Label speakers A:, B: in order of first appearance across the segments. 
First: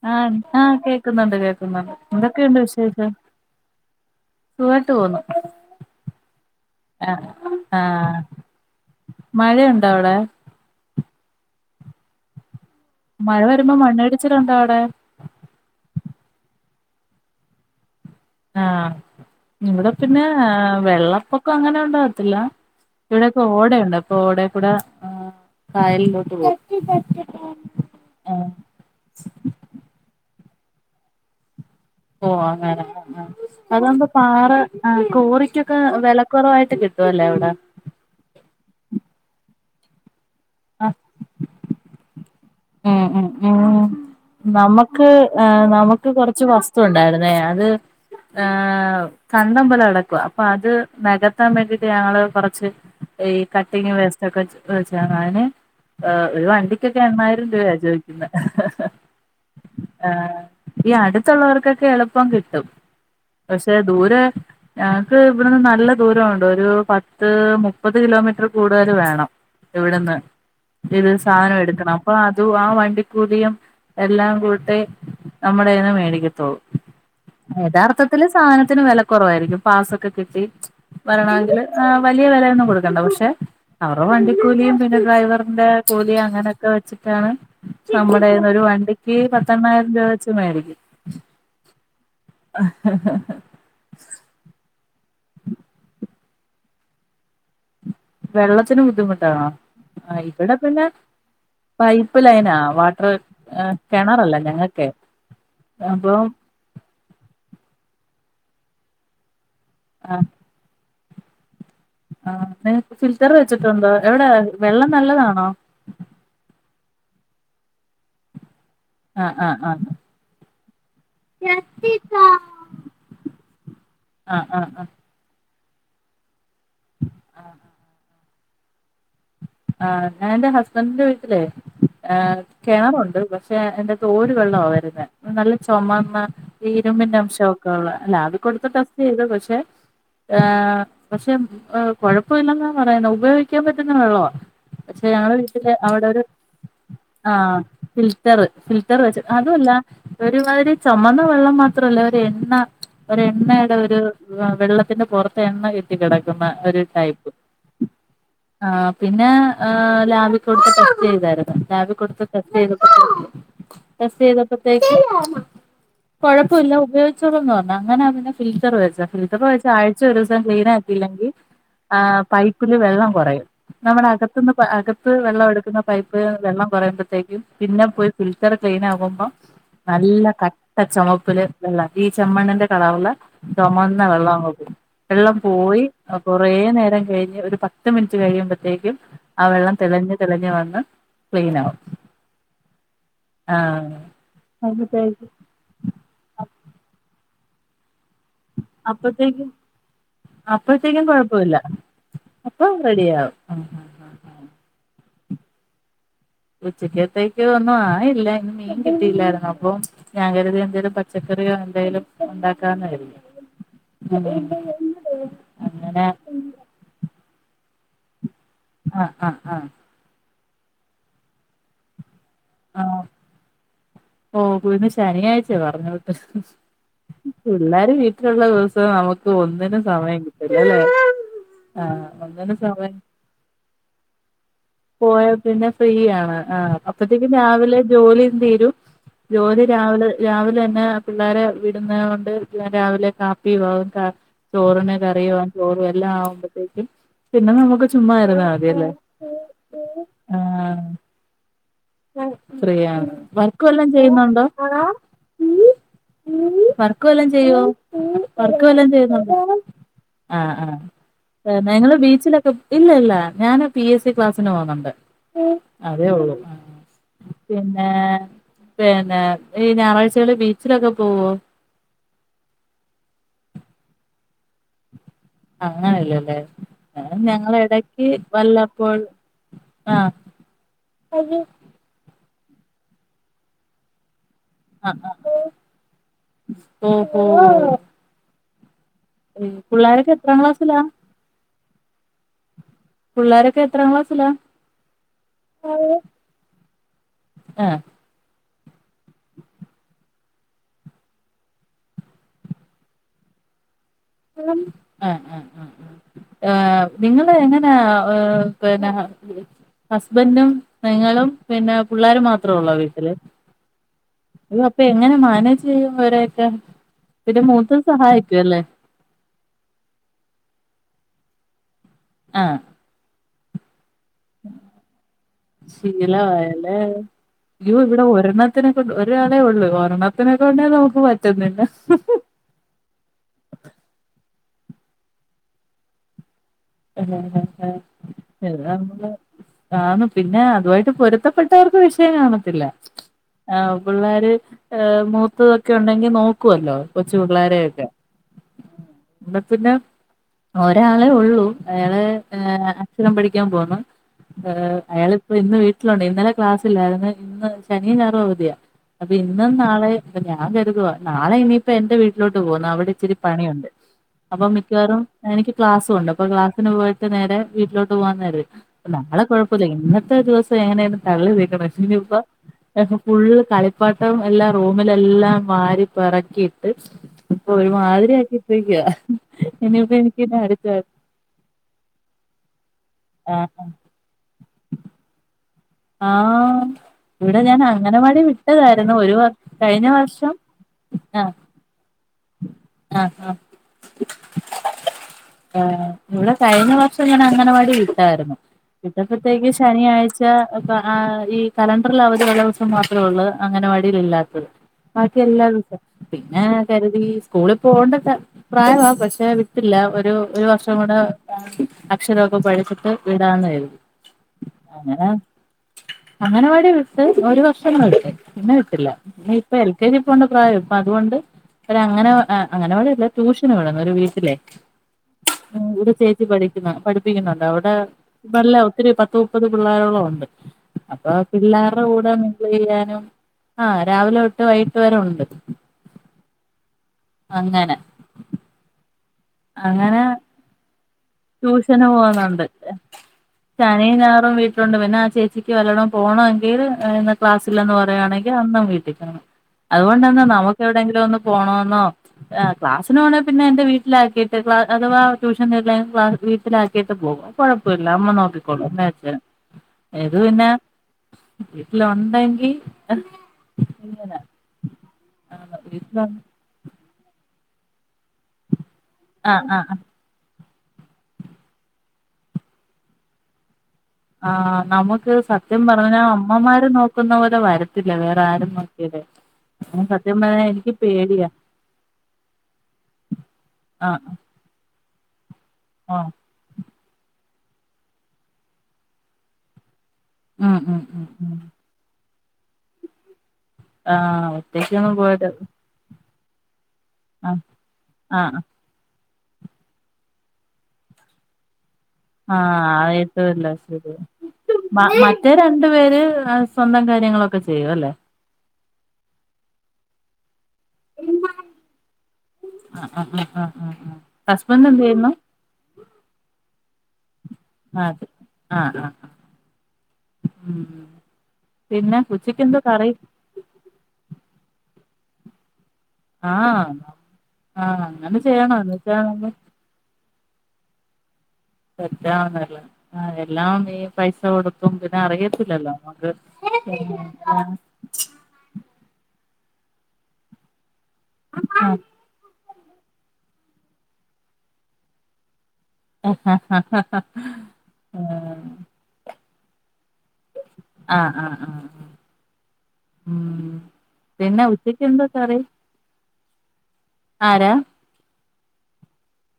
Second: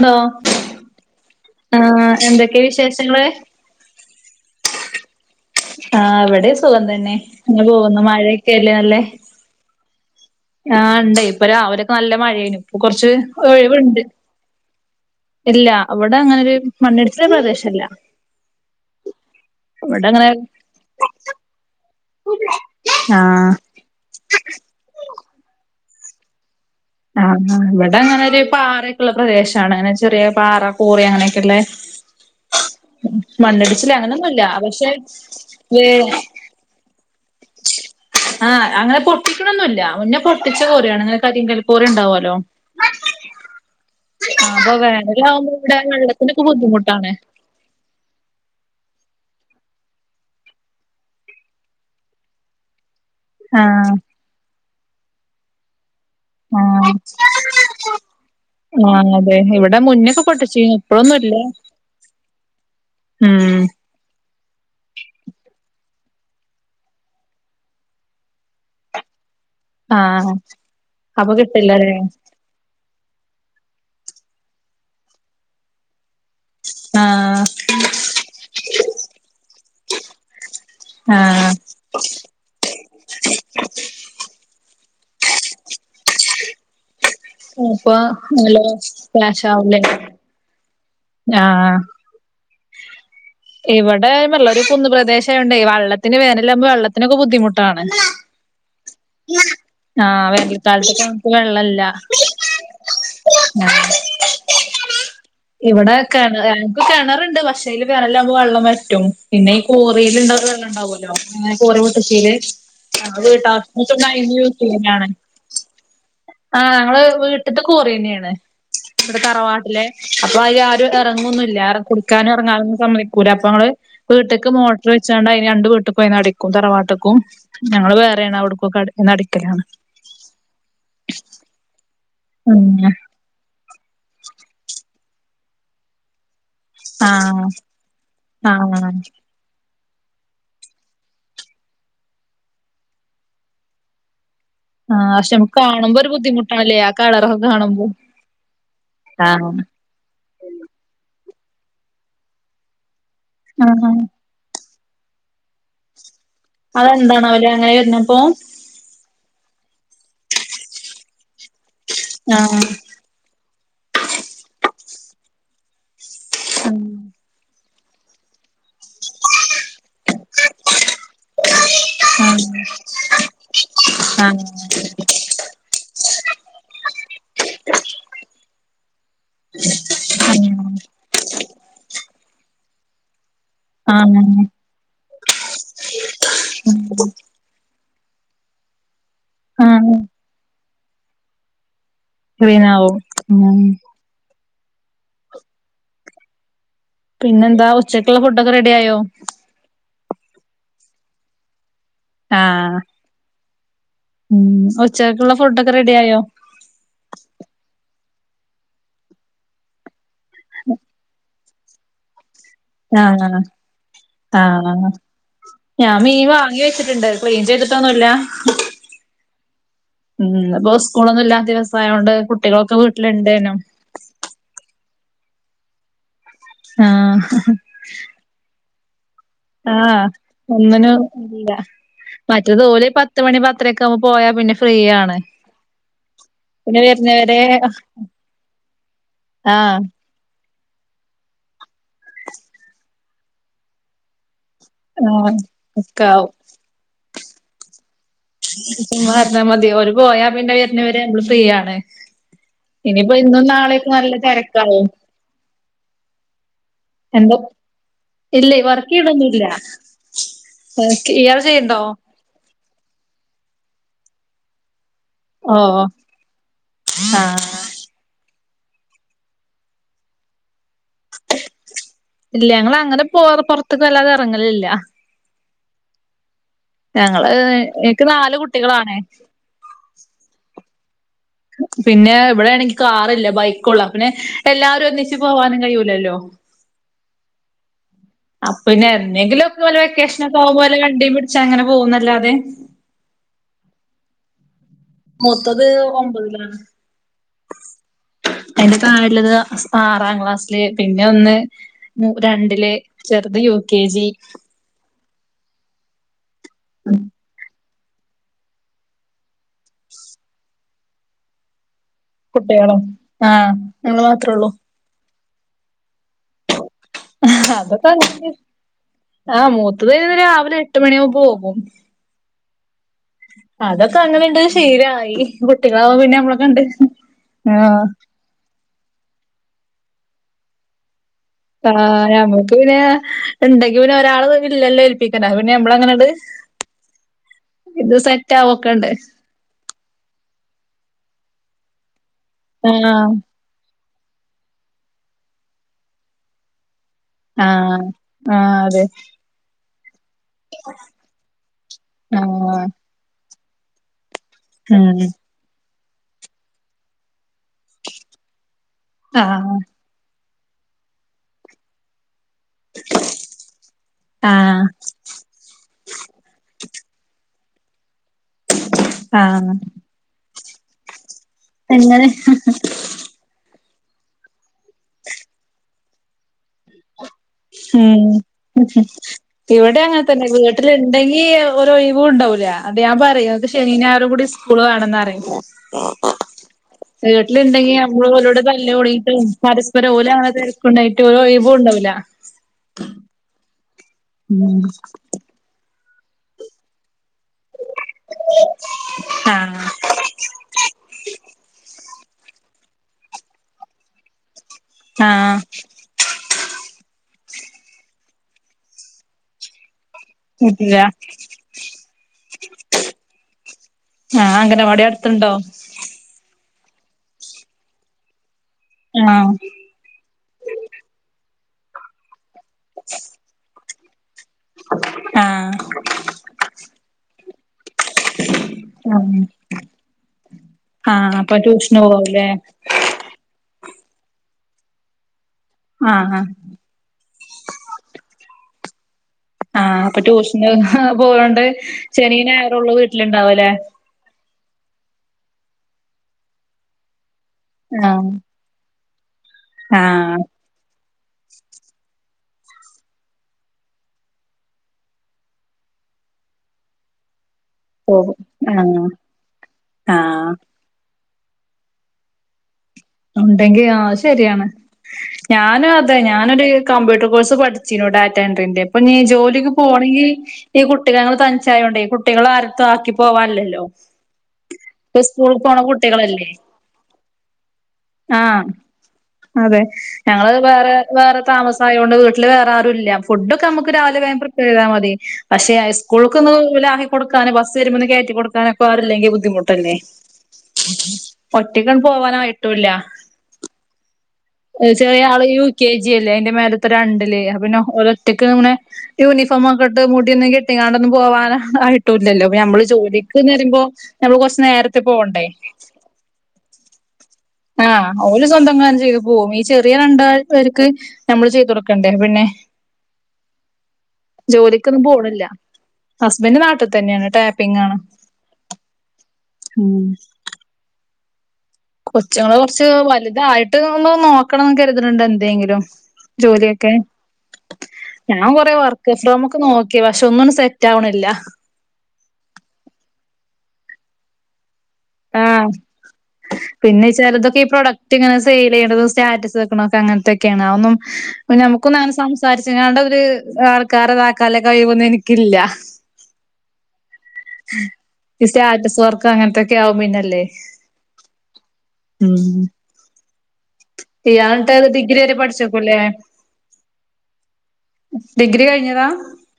A: Hello
B: ആഹ് ആഹ് കേക്കുന്നുണ്ട് കേക്കുന്നുണ്ട്.
A: ആഹ്
B: എന്തൊക്കെയുണ്ട്
A: എന്തൊക്കെ
B: വിശേഷം?
A: വിശേഷങ്ങള്
B: സുഖായിട്ട് പോവുന്നു.
A: ആഹ്, ഇവിടിം സുഖം തന്നെ അങ്ങനെ പോകുന്നു. മഴൊക്കല്ലേ നല്ലെ.
B: മഴയുണ്ട അവിടെ?
A: ആഹ്, ഇണ്ടേ ഇപ്പ രാവിലെ ഒക്കെ നല്ല മഴേനു. ഇപ്പൊ കൊറച്ച്
B: മഴ വരുമ്പോ
A: ഒഴിവുണ്ട്.
B: മണ്ണിടിച്ചിലുണ്ടോ അവിടെ
A: ഇല്ല, അവിടെ അങ്ങനെരു മണ്ണിടിച്ചിൽ പ്രദേശല്ല.
B: ആഹ്, ഇവടെ
A: ഇവിടെ
B: പിന്നെ
A: അങ്ങനെ
B: വെള്ളപ്പൊക്കം അങ്ങനെ ഉണ്ടാ ത്ത്ല്ല, ഇവിടെയൊക്കെ
A: ആഹ്
B: ഓടയുണ്ട്. അപ്പൊ ഓടെക്കൂടെ കായലിലോട്ട് പോവും.
A: ആഹ് ആഹ് ഇവിടെ അങ്ങന ഒരു
B: ആഹ്
A: പാറേ ഉള്ള പ്രദേശാണ്, അങ്ങനെ ചെറിയ പാറ, കോറി അങ്ങനെഒക്കെ ഇളെള
B: ഓഹ്! അങ്ങനെ ആഹ് ആഹ് അതാവുമ്പം
A: അങ്ങനൊന്നുല്ല
B: പാറ
A: പക്ഷെ
B: ആ കോറിക്കൊക്കെ
A: വേ
B: വിലക്കുറവായിട്ട് കി ട്ടു അല്ലേ അവിട
A: ആഹ്, അങ്ങനെ പൊട്ടിക്ക്ണൊന്നുല്ല. മുന്നെ പൊ ട്ടിച്ച
B: ആ
A: കോറി ആണ്. അങ്ങനെ കരിങ്കൽ കോറി ഉണ്ടാവൊല്ലോ
B: ഉം ഉം ഉം നമുക്ക് ആ
A: വേനലാവുമ്പോ ഇവിടെ
B: നമുക്ക്
A: വെള്ളത്തിനൊക്കെ
B: കൊറച്ച് വസ്തു
A: ബുദ്ധിമുട്ടാണ്
B: ഉണ്ടായിരുന്നേ, അത് ആവ് കണ്ടം പോലെ കെടക്കുവ. അപ്പൊ അത് നെകത്താൻ വേണ്ടിട്ട് ഞങ്ങള് കൊറച്ച് ഈ കട്ടിങ്
A: ആഹ്
B: വേസ്റ്റൊക്കെ വച്ച് [unintelligible] അയിന് ഏഹ് ഒരു
A: ആഹ്
B: വണ്ടിക്കൊക്കെ എണ്ണായിരം [unintelligible] ചോദിക്കുന്ന [unintelligible]
A: ആഹ് അതെ ഇവിടെ മുന്നൊക്കെ
B: ആഹ്.
A: പൊട്ടിച്ചീനു
B: ഈ
A: ഇപ്പഴൊന്നുല്ല
B: അടുത്തുള്ളവർക്കൊക്കെ എളുപ്പം കിട്ടും.
A: ഉം
B: പക്ഷേ ദൂരെ ഞങ്ങക്ക് ഇവിടുന്ന് നല്ല ദൂരോംണ്ട്. ഒരു പത്ത് മുപ്പത് കിലോമീറ്റർ കൂടുതല് വേണം ഇവിട്ന്ന്,
A: ആഹ്
B: ഇത്
A: അപ്പൊ
B: സാധനം എടുക്കണം
A: കിട്ടില്ലല്ലേ
B: അപ്പാ തുആ വണ്ടിക്കൂലിയും എല്ലാം കൂട്ടി നമ്മടേന്ന് മേടിക്കത്തൊള്ളു
A: ആഹ്
B: യഥാർത്ഥത്തില് സാധനത്തിന് ‌വില ക്കൊറവായിരിക്കും. പാസൊക്കെ കിട്ടി
A: ആഹ്
B: വരണമെങ്കില് ആഹ് വലിയ വെലയൊന്നും കൊടുക്കണ്ട. പക്ഷെ അവർട വണ്ടിക്കൂലിയും പിന്നെ ഡ്രൈവറിന്റെ കൂലിയും അങ്ങനൊക്കെ വെച്ചിട്ടാണ്
A: അപ്പൊ നല്ല
B: നമ്മുടേന്നൊരു വണ്ടിക്ക്
A: ക്യാഷാവുല്ലേ
B: പത്തെണ്ണായിരം രൂപ വെച്ച് മേടിക്കും അഹ്
A: ഇവടെ ഞാൻ പറഞ്ഞില്ലോ ഒരു കുന്നുപ്രദേശായോണ്ടേയ് വള്ളത്തിന് വേനലാകുമ്പൊ വെള്ളത്തിനൊക്കെ ബുദ്ധിമുട്ടാണ്
B: വെള്ളത്തിന് ബുദ്ധിമുട്ടാണോ? ആഹ് ഇവിടെ പിന്നെ
A: വേനൽക്കാലത്തൊക്കെ നമുക്ക് വെള്ളല്ല
B: പൈപ്പ് ലൈനാ വാട്ടർ കെണറല്ല ഞങ്ങക്കെ
A: ഇവടെ
B: അപ്പൊ
A: കെണരാണ് ഒരു കെണറ്ണ്ട് പക്ഷേ അയ്ല് വേനലാവുമ്പോ വെള്ളം വറ്റും. പിന്നെ ഈ
B: ആ
A: കോറീല്ള്ളൊരു വെള്ളം ണ്ടാവുല്ലോ ആഹ്
B: ആ
A: കോറിപൊട്ടിച്ചേല്.
B: നിങ്ങക്ക്
A: ഞങ്ങൾ
B: ഫിൽറ്റർ വെച്ചിട്ടുണ്ടോ
A: വീട്ടാവിശ്യത്തിനൊക്കെന്നാ അയ്‌ന്ന് യൂസെയ്യലാണ്
B: ഉം
A: ആഹ് ഞങ്ങള് വീട്ടിത്ത കോറിയന്നേണ്. ഇവടെ
B: ആഹ് ആഹ്
A: തറവാട്ടിലെ
B: ആഹ്
A: അപ്പൊഅയ്ലാരു എറങ്ങുന്നുല്ല. കുളിക്കാനും എറങ്ങാനൊന്നും സമ്മതിക്കൂല. അപ്പങ്ങള്
B: ആഹ്
A: വീട്ടിക്ക്
B: ആഹ് ആഹ്
A: മോട്ര് ചേട്ടൻ അതിന് രണ്ടു വീട്ടുക്കും അതിനടിക്കും തറവാട്ടക്കും ഞങ്ങള്ൾ വേറെ ആണ് അവിട് ഒക്കെ എന്ന്‌ അടിക്കെലാണ്
B: ആഹ് ങ്ങനെന്റെ ഹസ്ബൻഡന്റിന്റെ വീട്ടിലെ
A: ഉം
B: കെണറുണ്ട് പക്ഷേ ക്ഷെ എന്തൊ ഓര് വെള്ള ആ വരുന്നേ. നല്ല ചൊമന്ന ഈരുമ്പിന്റെ
A: ആഹ്
B: അംശം ഒക്കെ ഉള്ള, അല്ല അത്
A: ആഹ്
B: കൊടുത്ത് ടെസ്റ്റ് ചെയ്തു പക്ഷെ ഏ പക്ഷെ കൊഴപ്പ ഇല്ലെന്നാ പറയുന്നെ, ഉപയോഗിക്കാൻ പറ്റുന്ന വെള്ളവാ പക്ഷെ
A: ആഹ്
B: ഞങ്ങളെ
A: നമുക്ക് കാണുമ്പോ ഒരു
B: വീട്ടിലെഅവിടൊരു
A: ബുദ്ധിമുട്ടാണല്ലേ
B: ആ
A: കളറൊക്കെ കാണുമ്പോ
B: ഫിൽറ്ററ് ഫിൽറ്റർ വെച്ച്
A: ആഹ്
B: അതുഅല്ല ഒരുമാതിരി ചൊമന്ന വെള്ളം മാത്രല്ല, ഒരു എണ്ണ ഒരു എണ്ണയുടെ
A: ആഹ്
B: ഒരു വെള്ളത്തിന്റെ പൊറത്തെണ്ണ കെട്ടി കെടക്കുന്ന ഒരു ടൈപ്പ്
A: അതെന്താണാവല്ലേ അങ്ങനെ വരുന്നപ്പോ
B: ആ പിന്നെഏഹ് ലാബി കൊടുത്ത ടെസ്റ്റ് ചെയ്താരുന്നു. ലാബി കൊടുത്ത
A: ആഹ്
B: ടെസ്‌റ്റെയ്തപ്പതേക്കും ടെസ്റ്റ്‌യ്തപ്പത്തേക്കും കൊഴപ്പവില്ല
A: ആഹ്
B: ഉപയോഗിച്ചോളൂന്ന് പർഞ്ഞു ന്നെ അങ്ങനാ പിന്നെ ഫിൽറ്റർ വെച്ചെ ഫിൽറ്റർ വെച്ചാഴ്ച്ചെ ഒരൂസം ക്ലീനാക്കിയില്ലെങ്കിൽ ആഹ് പൈപ്പില് വെള്ളം കൊറയും. നമ്മളകത്ത്ന്ന് പ
A: ആഹ്
B: അകത് - പ്പഴും വെള്ളവെടുക്കുന്ന പൈപ്പ് വെള്ളം കുറയുമ്പോത്തേക്കും പിന്നെ പോയി ഫിൽറ്റർ ക്ലീനാകുമ്പോ നല്ല കട്ട ചൊമപ്പില് വെള്ള ഈ ചെമ്മണ്ണിന്റെ കളർല് ചൊമന്ന വെള്ളം
A: ആഹ്
B: അങ്ങ് പോവും. വെള്ളം പോയി കൊറേ നേരം കഴിഞ്ഞ് ഒരു പ ത്ത് മിനിറ്റ് കഴിയുമ്പത്തേക്കും ആ വെള്ളം
A: ആഹ്
B: തെളിഞ്ഞ് തെളിഞ് വന്ന് ക്ലീൻ ആവും
A: ക്ലീനാവും
B: ആ
A: ഉം
B: [unintelligible]
A: പിന്നെന്താ ഉച് ചെക്കുള്ള ഫുഡൊക്കെ റെഡി ആയോ
B: അപ്പത്തേക്കും അപ്പത്തേക്കും കൊഴപ്പവില്ല അപ്പം
A: ആഹ്
B: റെഡിയാവും. ഉം
A: ഉം ഉച്ചക്കക്ക്ള്ള ഫുഡൊക്കെ റെഡി ആയോ?
B: ഉച്ചക്കത്തേക്ക് ഒന്നും ആയില്ല. ഇന്ന് മീൻ കിട്ടിയില്ലായിര്ന്നു. അപ്പം ഞാൻ കരുതി എന്തേലും പച്ച ക്കറിയോ എന്തേലും ഉണ്ടാക്കാന്ന് കരുതി. ഉം
A: പാവങ്ങ, ഞാൻ
B: അങ്ങനെ
A: മീൻ വാങ്ങി വെച്ചിട്ടുണ്ട് ക്ലീൻ ചെയ്തിട്ടൊന്നുല്ല.
B: ആഹ് ആഹ് ആഹ്
A: ഉം. ന്ന്പ്പൊ സ്കൂളൊന്നും ഇല്ലാത്ത ദിവസായോണ്ട് കുട്ടികളൊക്കെ വീട്ടിലിണ്ടയ്‌നും
B: ഓ പ്പുന്ന് ശനിയാഴ്ച്ചെ പറഞ്ഞൂട്ട്.
A: ആഹ്
B: പിള്ളേരു വീട്ടിലുള്ള ദിവസം നമുക് ക്ക് ഒന്നിനും
A: ആഹ്
B: സമയം കിട്ടല്ലല്ലേ.
A: ഒന്നിനും
B: ആ ഒന്നിനും സമയം
A: ത്ത് മണി പത്തരൊക്കെ ആവുമ്പോ പോയാ പിന്നെ ഫ്രീ ആണ്
B: പോയാപിന്നെ ഫ്രീ ആണ്. ആ
A: പിന്നെ
B: അപ്പത്തേക്കും
A: വരുന്നവരെ
B: രാവിലെ ജോലിം തീരും. ജോലി
A: ആഹ്
B: രാവിലെ രാവിലെന്നെ പിള്ളേരെ വിടുന്നേനെ കൊണ്ട് ഞാൻ രാവിലെ കാപ്പി വാവും കാ ചോറിനെ കറിയു
A: ആഹ്
B: ആവാൻ ചോറും എല്ലാം
A: ഒക്കാവും
B: ആകുമ്പോത്തേക്കും പിന്നെ നമ്മുക്ക് ചുമ്മായിരുന്നാ മതിയല്ലേ.
A: ന്ന മതി ഓര് പോയാ
B: ആ
A: പിന്നെ വരണ വരെ നമ്മള് ഫ്രീയാണ്.
B: ഫ്രീയാണ് വർക്കും വല്ലോം ചെയ്യുന്നുണ്ടോ
A: തിരക്കാവും
B: വർ ക്ക് വല്ലം
A: എന്താ
B: ചെയ്യോ
A: ഇല്ലേ
B: വർക്ക് വല്ലാം ചെയ്യുന്നുണ്ടോ?
A: ചെയ്യണൊന്നുല്ല
B: ആഹ്
A: വർക്ക് ഇയാള്
B: ആഹ്
A: ചെയ്യണ്ടോ
B: ഞങ്ങള് ബീച്ചിലൊക്കെ ഇല്ല ഇല്ല ഞാന് പി എസ് സി ക്ലാസ്സിന് പോന്നുണ്ട്.
A: ഓ ആഹ്.
B: പിന്നെ പിന്നെ ഈ ഞായറാഴ്ചകള് ബീച്ചിലൊക്കെ പോവോ?
A: ഇല്ല ഞങ്ങൾ അങ്ങനെ പോവൽ പുറത്തക്ക് വല്ലാതെ ഇറങ്ങലില്ല.
B: അങ്ങനെല്ലല്ലേ
A: ഞങ്ങള്
B: ഞങ്ങൾ
A: എനിക്ക്
B: ഇടക്ക്
A: നാല് കുട്ടികളാണ്
B: വല്ലപ്പോഴും ആഹ് അത്
A: പിന്നെ ഇവിടെ ആണെങ്കി കാറില്ല ബൈക്കൊള്ളു പിന്നെ എല്ലാരും ഒന്നിച്ച്
B: ആഹ്
A: പോവാനും കഴിയൂലല്ലോ.
B: ഓ ഓ.
A: അപ്പോ പിന്നെ എന്നെങ്കിലും ഒക്കെ ഓലെ
B: പിള്ളോരൊക്കെ എത്രാം
A: വെക്കേഷനക്കെ ആകുമ്പോലെ
B: ക്ലാസ്സിലാ
A: വണ്ടീ പിടിച്ചാ അങ്ങനെ പോകുന്നല്ലാതെ.
B: പുള്ളാരൊക്കെ എത്രാം ക്ലാസ്സിലാ?
A: മൂത്തത് ഒമ്പതിലാണ്.
B: ആഹ്
A: എയിന്റെ തായിള്ളത് ആറാം ക്ലാസ്സില് പിന്നെ ഒന്ന്. മൂ രണ്ടില് ചെറുത് യു കെ ജി.
B: ആഹ് ആഹ് ആഹ് ആഹ് നിങ്ങള് എങ്ങ ന പിന്നെ ഹസ്ബൻറും നിങ്ങളും പിന്നെ പുള്ളാരും മാത്രേ ഉള്ളോ
A: കുട്ടികളോ
B: വീട്ടില്?
A: ആഹ് ഞങ്ങള് മാത്രേ ഉള്ളൂ
B: ഇപ്പൊ എങ്ങനെ മാനേജ് ചെയ്യും ഇവരെയൊക്കെ പിന്നെ മൂത്തത്
A: അതൊക്കെ അങ്ങനെ
B: സഹായിക്കും അല്ലേ?
A: ആഹ് മൂത്തത് ഒരു രാവിലെ എട്ട് മണിയാവുമ്പോ പോകും.
B: ആഹ്.
A: അതൊക്കെ അങ്ങനെ ഇണ്ട് ശീലായി വീട്ടിലാവുമ്പോ പിന്നെ അങ്ങനെ കണ്ട് ആഹ്.
B: ഓരുന്ന ത്തിനെ കൊണ്ട് ഒരാളെ ഉള്ളൂ ഒരണത്തിനെ കൊണ്ടേ നമുക്ക് പറ്റ്
A: ആഹ് ഞമ്മക്ക് പിന്നെ. ഇണ്ടെങ്കി പിന്നെ ഒരാള് ഇല്ലല്ലേ ഏൽപ്പിക്ണ് പിന്നെ ഞമ്മള അങ്ങനെയട്.
B: ആഹ് ആഹ് ആഹ് പിന്നെ നമ്മള്. ആന്ന് പിന്നെ അതു ആയിട്ട് പൊരുത്തപ്പെട്ടവർക്ക് വിഷയം കാണത്തില്ല.
A: ആഹ്
B: ആഹ് പിള്ളാര് മൂത്തതൊക്കെ ഉണ്ടെങ്കി നോക്കുവല്ലോ. കൊച്ചു
A: ആഹ് ആഹ് അതെ.
B: ഇടെ പിന്നെ ഒരാളെ ഉള്ളു അയാളെ
A: ആഹ്
B: അക്ഷരം പഠിക്കാൻ പോവ്ന്ന്. ർ
A: ഉം
B: അയാളിപ്പൊ ഇന്ന് വീട്ടിലോണ്ട് ഇന്നലെ ക്ലാസ്സില്ലായിരുന്നു ഇന്ന് ശനിയും ഞായറും അവതിയ. അപ്പൊ ഇന്നും
A: ആഹ്
B: നാളെ അപ്പൊ ഞാൻ കരുതുവ നാളെ ഇനി. അപ്പൊ എന്റെ വീട്ടിലോട്ട് പോന്നു അവിടെ ഇച്ചിരി പണിയുണ്ട് അപ്പൊ
A: ആഹ്
B: മിക്കവാറും എനിക്ക് ക്ലാസ്സും ഉണ്ട് അപ്പൊ ക്ലാ നേരെ വീട്ടിലോട്ട് പോന്നാല് നാളെ
A: ആഹ്
B: കുഴപ്പല്ല ഇന്നത്തെ ദിവസം എങ്ങനെയും തള്ളി നീ ക്കണം ഇഞ്ഞി
A: അങ്ങനെ
B: ഇപ്പൊ [unintelligible] ഫുള്ള് കളിപ്പാട്ടം എല്ലാം റൂമിലെല്ലാം വാരി പെറക്കിയിട്ട്. ഇപ്പൊ
A: ഉം
B: ഒരുമാതിരി ആക്കിയിട്ടിരിക്കുവാ
A: ഇവിടെ
B: ഇനിയിപ്പോ
A: അങ്ങനെ തന്നെ
B: എനിക്കിനി അടുത്ത
A: വീട്ടിലുണ്ടെങ്കി ഈ ഒര് ഒഴിവ് ഉണ്ടാവൂല ന്നിട്ട് ഞാൻ പറയും
B: ആ
A: അവക്ക് ശനിയും ഞായറും കൂടി സ്കൂള് വാണം ന്ന്റിം.
B: ആഹ്. ഇവിടെ ഞാൻ
A: നമ്മള്
B: അങ്ങനവാടി
A: ഓലോട് തല്ല്
B: വിട്ടവരുന്നു ഒരു
A: കൂടിയിട്ടും
B: വ കഴിഞ്ഞ
A: പരസ്പരം ഓല് അങ്ങനെ
B: വർഷം
A: തിരക്കുണ്ടായിട്ട്
B: ആഹ്.
A: ഒരൊഴിവും ഉണ്ടാവൂല
B: ആഹ് ആഹ്
A: ഉം
B: ആഹ്. ഇവിടെ കഴിഞ്ഞ വർഷം ഞാൻ അംഗനവാടി വിട്ടായിരുന്നു വിട്ടപ്പോഴത്തേക്ക്
A: ആഹ്
B: ശനിയാഴ്ച. ച്ച ഈ കലണ്ടറിൽ അവധി ഉള്ള ദിവസം മാത്രമേ ഉള്ളൂ അംഗനവാടി ഇല്ലാത്തത്. ബാക്കി
A: ആഹ്
B: എല്ലാ ദിവസും പിന്നെ കരുതി സ്കൂളിൽ പോകണ്ട പ്രായമാ പക്ഷെ വിട്ടില്ല. ഒരു ഒരു വർഷം
A: ഇല്ല
B: കൂടെ അക്ഷരമൊക്കെ പടിച്ചിട്ട് വിടാന്ന് കരുതി.
A: ആഹ് അകനവാടി അടത്ണ്ടോ?
B: അങ്ങനവാടി വിട്ട് ഒരു വർഷം വിട്ട് പിന്നെ വിട്ടില്ല
A: ആഹ്
B: ഇപ്പൊ എൽ കെ കെ ജി പ്പോണ്ട പ്രായം ഇപ്പൊ അതുകൊണ്ട് ഒ അങ്ങന അങ്ങനവാടിയല്ല ട്യൂഷന് വിട്ന്നെ ഒരു വീട്ടിലെ
A: ആഹ്
B: ഇവിടെ ചേച്ചി പഠിക്കുന്ന പഠിപ്പിക്കുന്നുണ്ട് അവിടെ നല്ല ഒത്തിരി പത്ത്
A: ആഹ്
B: മുപ്പത് പിള്ളാരോളം ഉണ്ട്. അപ്പൊ
A: ആഹ് ട്യൂഷന്
B: പിള്ളേരുടെ കൂടെ
A: പോവാവൂല്ലേ
B: മിഗിൾ ചെയ്യാനും ആഹ് രാവിലെ തൊട്ട് വൈകിട്ട് വരെ ഉണ്ട്
A: ആഹ് ആഹ്
B: അങ്ങനെ
A: ആഹ് അപ്പൊ
B: അങ്ങനെ
A: ട്യൂഷന് പോവോണ്ട്
B: ട്യൂഷന്
A: ശനി ഞായറും ഒള്ളു വീട്ടിലിണ്ടാവല്ലേ
B: ശെനീ ഞാറും വീട്ടിലുണ്ട് പിന്നെ ആ ചേച്ചിക്ക് വല്ലണം പോകണമെങ്കിൽ ക്ലാസ്സിലന്ന്
A: ആഹ്
B: പറയാണെങ്കിൽ അന്നും വീട്ടികാണും
A: ആഹ്
B: അതുകൊണ്ടന്നെ നമുക്ക് എവിടെെങ്കിലും ഒന്ന് പോണെന്നോ ആ ക്ലാസന് പോണ പിന്നെ എന്റെ വീട്ടിലാക്കിട്ട് ക് അഥവാ ട്യൂഷൻഇല്ലേ വീട്ടിലാക്കിയിട്ട് പോവും. കൊഴപ്പില്ല അമ്മ
A: പോകും
B: നോക്കിക്കോളു
A: ആഹ്
B: എന്നച്ച ഏത്
A: ആഹ്
B: പിന്നെ വീട്ടിലുണ്ടെങ്കി
A: ഉണ്ടെങ്കി ആ
B: ഇങ്ങനെ
A: ശരിയാണ് ഞാനും അതെ
B: വീട്ടില
A: ഞാനൊരു കമ്പ്യൂട്ടർ കോഴ്സ് പഠിച്ചിനു ഡാറ്റൻറിന്റെ അപ്പൊ നീ
B: ആ
A: ജോലിക്ക്
B: ആ
A: പോണെങ്കി ഈ കുട്ടികൾ ഞങ്ങൾ തനിച്ചയായൊണ്ട ഈ കുട്ടികൾ ആരത്തും ആക്കി പോവാല്ലല്ലോ
B: ആ്
A: ഇപ്പൊ
B: നമുക്ക്
A: സ്കൂളിൽ പോണ
B: സത്യം പറഞ്ഞാ
A: കുട്ടികളല്ലേ
B: അമ്മമാര് നോക്കുന്ന പോലെ വരത്തില്ല വേറെ
A: ആഹ്
B: ആരും നോക്കിയ
A: അതെ ഞങ്ങള് വേറെ വേറെ
B: പേടിയാ
A: താമസയതോണ്ട് വീട്ടില് വേറെ ആറും ഇല്ല ഫുഡ്ഒക്കെ നമുക്ക് രാവിലെ
B: ആഹ്
A: പ്രിപ് [unintelligible] ചെയ്ത മതി പക്ഷെ
B: ആഹ്
A: സ്കൂളക്കന്ന് [unintelligible] കൊടുകാന് ബസ് വരുമ്പോ കേറ്റി കൊടുക്കാനൊരാളിലെക്കെെങ്കിൽ ബുദ്ധിമുട്ടല്ലേ
B: ഉം ഉം ഉം ഉം
A: ഒറ്റക് പോവാനായിട്ടൂില്ല
B: ആഹ് ഓ
A: ചെറിയ ആള് യു കെ ജില്ലേ അതിന്റെ മേലത്തെ രണ്ടില് അ
B: ആഹ്
A: പിന്നെ ഒരറ്റക്ക്
B: ആഹ്
A: നമ്മെ യൂണിഫോം ഒക്കെ ഇട്ട് മുടിയൊന്ന് കെട്ടിക്കാണ്ടൊന്ന് പോകാനൻ ആയിട്ട് ട്ടല്ലല്ലോ
B: ആഹ്
A: നമ്മള് ജോലിക്ക്ന്ന്
B: അറിയത്തൂല്ല
A: വരുമ്പോ നമ്മള് കൊറച്ച് നേരത്തെ പോവണ്ടേ
B: വേ [unintelligible] സ്വന്തം കാരിയളൊക്ക
A: ആഹ് ഓല് സ്വന്തം ക ചെയ്ത് പോവും ഈ ചെറിയ രണ്ടാൾ അവർക്ക് നമ്മള് ചെയ്തുകൊടുക്കണ്ടേ പിന്നെ
B: ആഹ് അഹ് അ
A: ജോലിക്കൊന്നും പോണില്ല ഹസ്ബൻഡ് നാട്ടിൽ തന്നെയാണ് ടാപ്പിംഗ് ആണ്
B: ആഹ് ആഹ് ആഹ്
A: ഉം
B: ഉം പിന്നെ
A: കൊച്ചുങ്ങള്
B: ഉച്ചക്ക് എന്താ
A: കൊറച്ച്
B: കറി
A: വലുതായിട്ട് ഒന്ന് നോക്കണം കരുദുട്ടുണ്ട് എന്തെങ്കിലും ജോലിയൊക്കെ
B: ആഹ് ആഹ് അങ്ങനെ
A: ഞാൻ കൊറ
B: ചെയ്യണം എന്ന്
A: വർക്ക്
B: വെച്ചാ
A: ഫ്രം
B: നമ്മ
A: മുക്ക് നോക് കി പക്ഷെ ഒന്നും സെറ്റ് ആവണില്ല
B: സെറ്റാവന്നലൊ ആ എല്ലാം ഇ പൈസ കൊടുക്ക ത് പിനെ
A: ആഹ്
B: അറിയത്തില്ലല്ലോ നക്ക്
A: പിന്നെങ്ങനെ സൈൽ ചെയ്യേതത് സ്റ്റാറ്റസ് വെക്കണക്കെ അങ്ങനത്തെൊക്കെയാണ് ആതൊ
B: ആഹ്
A: നമുക്കൊന്ന അങ്ങെനെ സ സാരിച്ചങ്ങാണ്ടര് ആൾക്കാരതാക്കാലെ കഴിയുവൊന്നും എനിക്കില്ല
B: ആ ആഹ് ആഹ് ഹ
A: സ്റ്റാറ്റസ് വർക്ക് അങ്ങനത്തെൊക്കെ ആകും പിന്നെല്ലേ
B: ആഹ് ആഹ് ആഹ്
A: ഇയാള്
B: പിന്നെ
A: എന്നിട്ട്
B: ഉച്ചക്ക്
A: ഡിഗ്രി
B: എന്തോ
A: വരെ
B: കറി
A: പഠിച്ചേക്കൂല്ലേ
B: ആരാ
A: ഡിഗ്രി കഴിഞ്ഞതാ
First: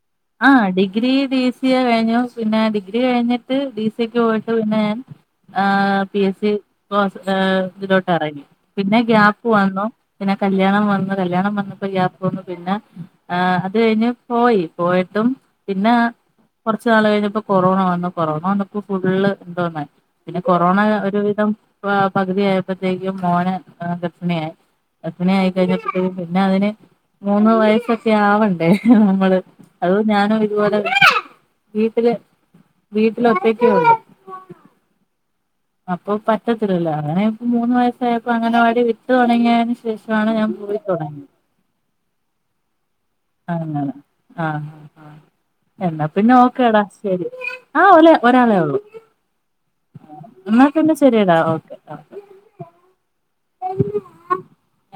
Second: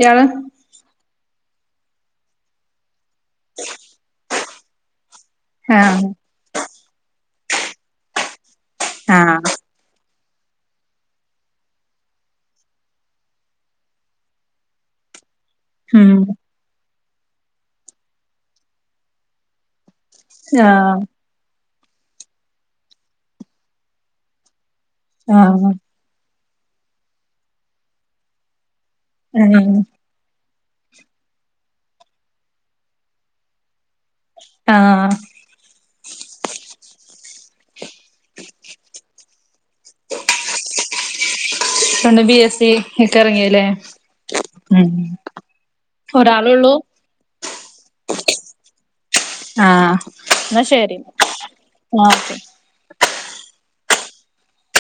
A: ഇയാള്
B: ആ ഡിഗ്രി ഡി സിയ കഴിഞ്ഞു പിന്നെ ഡിഗ്രി കഴിഞ്ഞിട്ട് ഡി സിയക്ക് പോയിട്ട് പിന്നെ ഞാൻ ആ
A: ആഹ്
B: പി എസ് സി കോഴ് ഇതിലോട്ട് ഇറങ്ങി പിന്നെ
A: ആഹ്
B: ഗ്യാപ്പ് വന്നു പിന്നെ കല്യാണം വന്ന് കല്യാണം വന്നപ്പോ ഗ്യാപ്പ് വന്ന് പിന്നെ ആഹ് അത് കഴിഞ്ഞ് പോയി പോയിട്ടും പിന്നെ
A: ഉം
B: കൊറച്ച് നാൾ കഴിഞ്ഞപ്പോ കൊറോണ വന്നു കൊറോണ വന്നപ്പോ ഫുള്ള് ഡൗണ് ആയി പിന്നെ കൊറോണ
A: ആഹ്
B: ഒരുവിധം പകുതിയപ്പോത്തേക്കും മോന് ഗർഭിണിയായി ഗർഭിണി
A: ആഹ്
B: ആയിക്കഴിഞ്ഞിട്ട് പിന്നെ അതിന് മൂന്ന് വയസ്സൊക്കെ ആവണ്ടേ നമ്മള്
A: ഉം
B: അപ്പളും ഞാനും ഇതുപോലെ വീട്ടില് വീട്ടിലൊറ്റക്കെ ഒള്ളു
A: ആഹ്
B: അപ്പൊ പറ്റത്തില്ലല്ലോ അങ്ങനെ ഇപ്പ മൂന്ന് വയസായപ്പോ അംഗനവാടി വിട്ട് തൊടങ്ങിയന് ശേ ശേഷമാണ് ഞാൻ പോയി തൊടങ്ങിയെ
A: പെണ്ണ് ബി എസ് സി ഒക്കെ എറങ്ങില്ലേ
B: അങ്ങനെ ആഹ് ആഹ് എന്നാ പിന്നെ ഓക്കെ ടാ ശരി ആ ഒലെ ഒരാളെ ഒള്ളൂ
A: ആഹ് എന്നാ
B: ഇന്നാപിന്നെ
A: ശരി
B: ശെരിയെടാ ഓക്കെ ആഹ് എ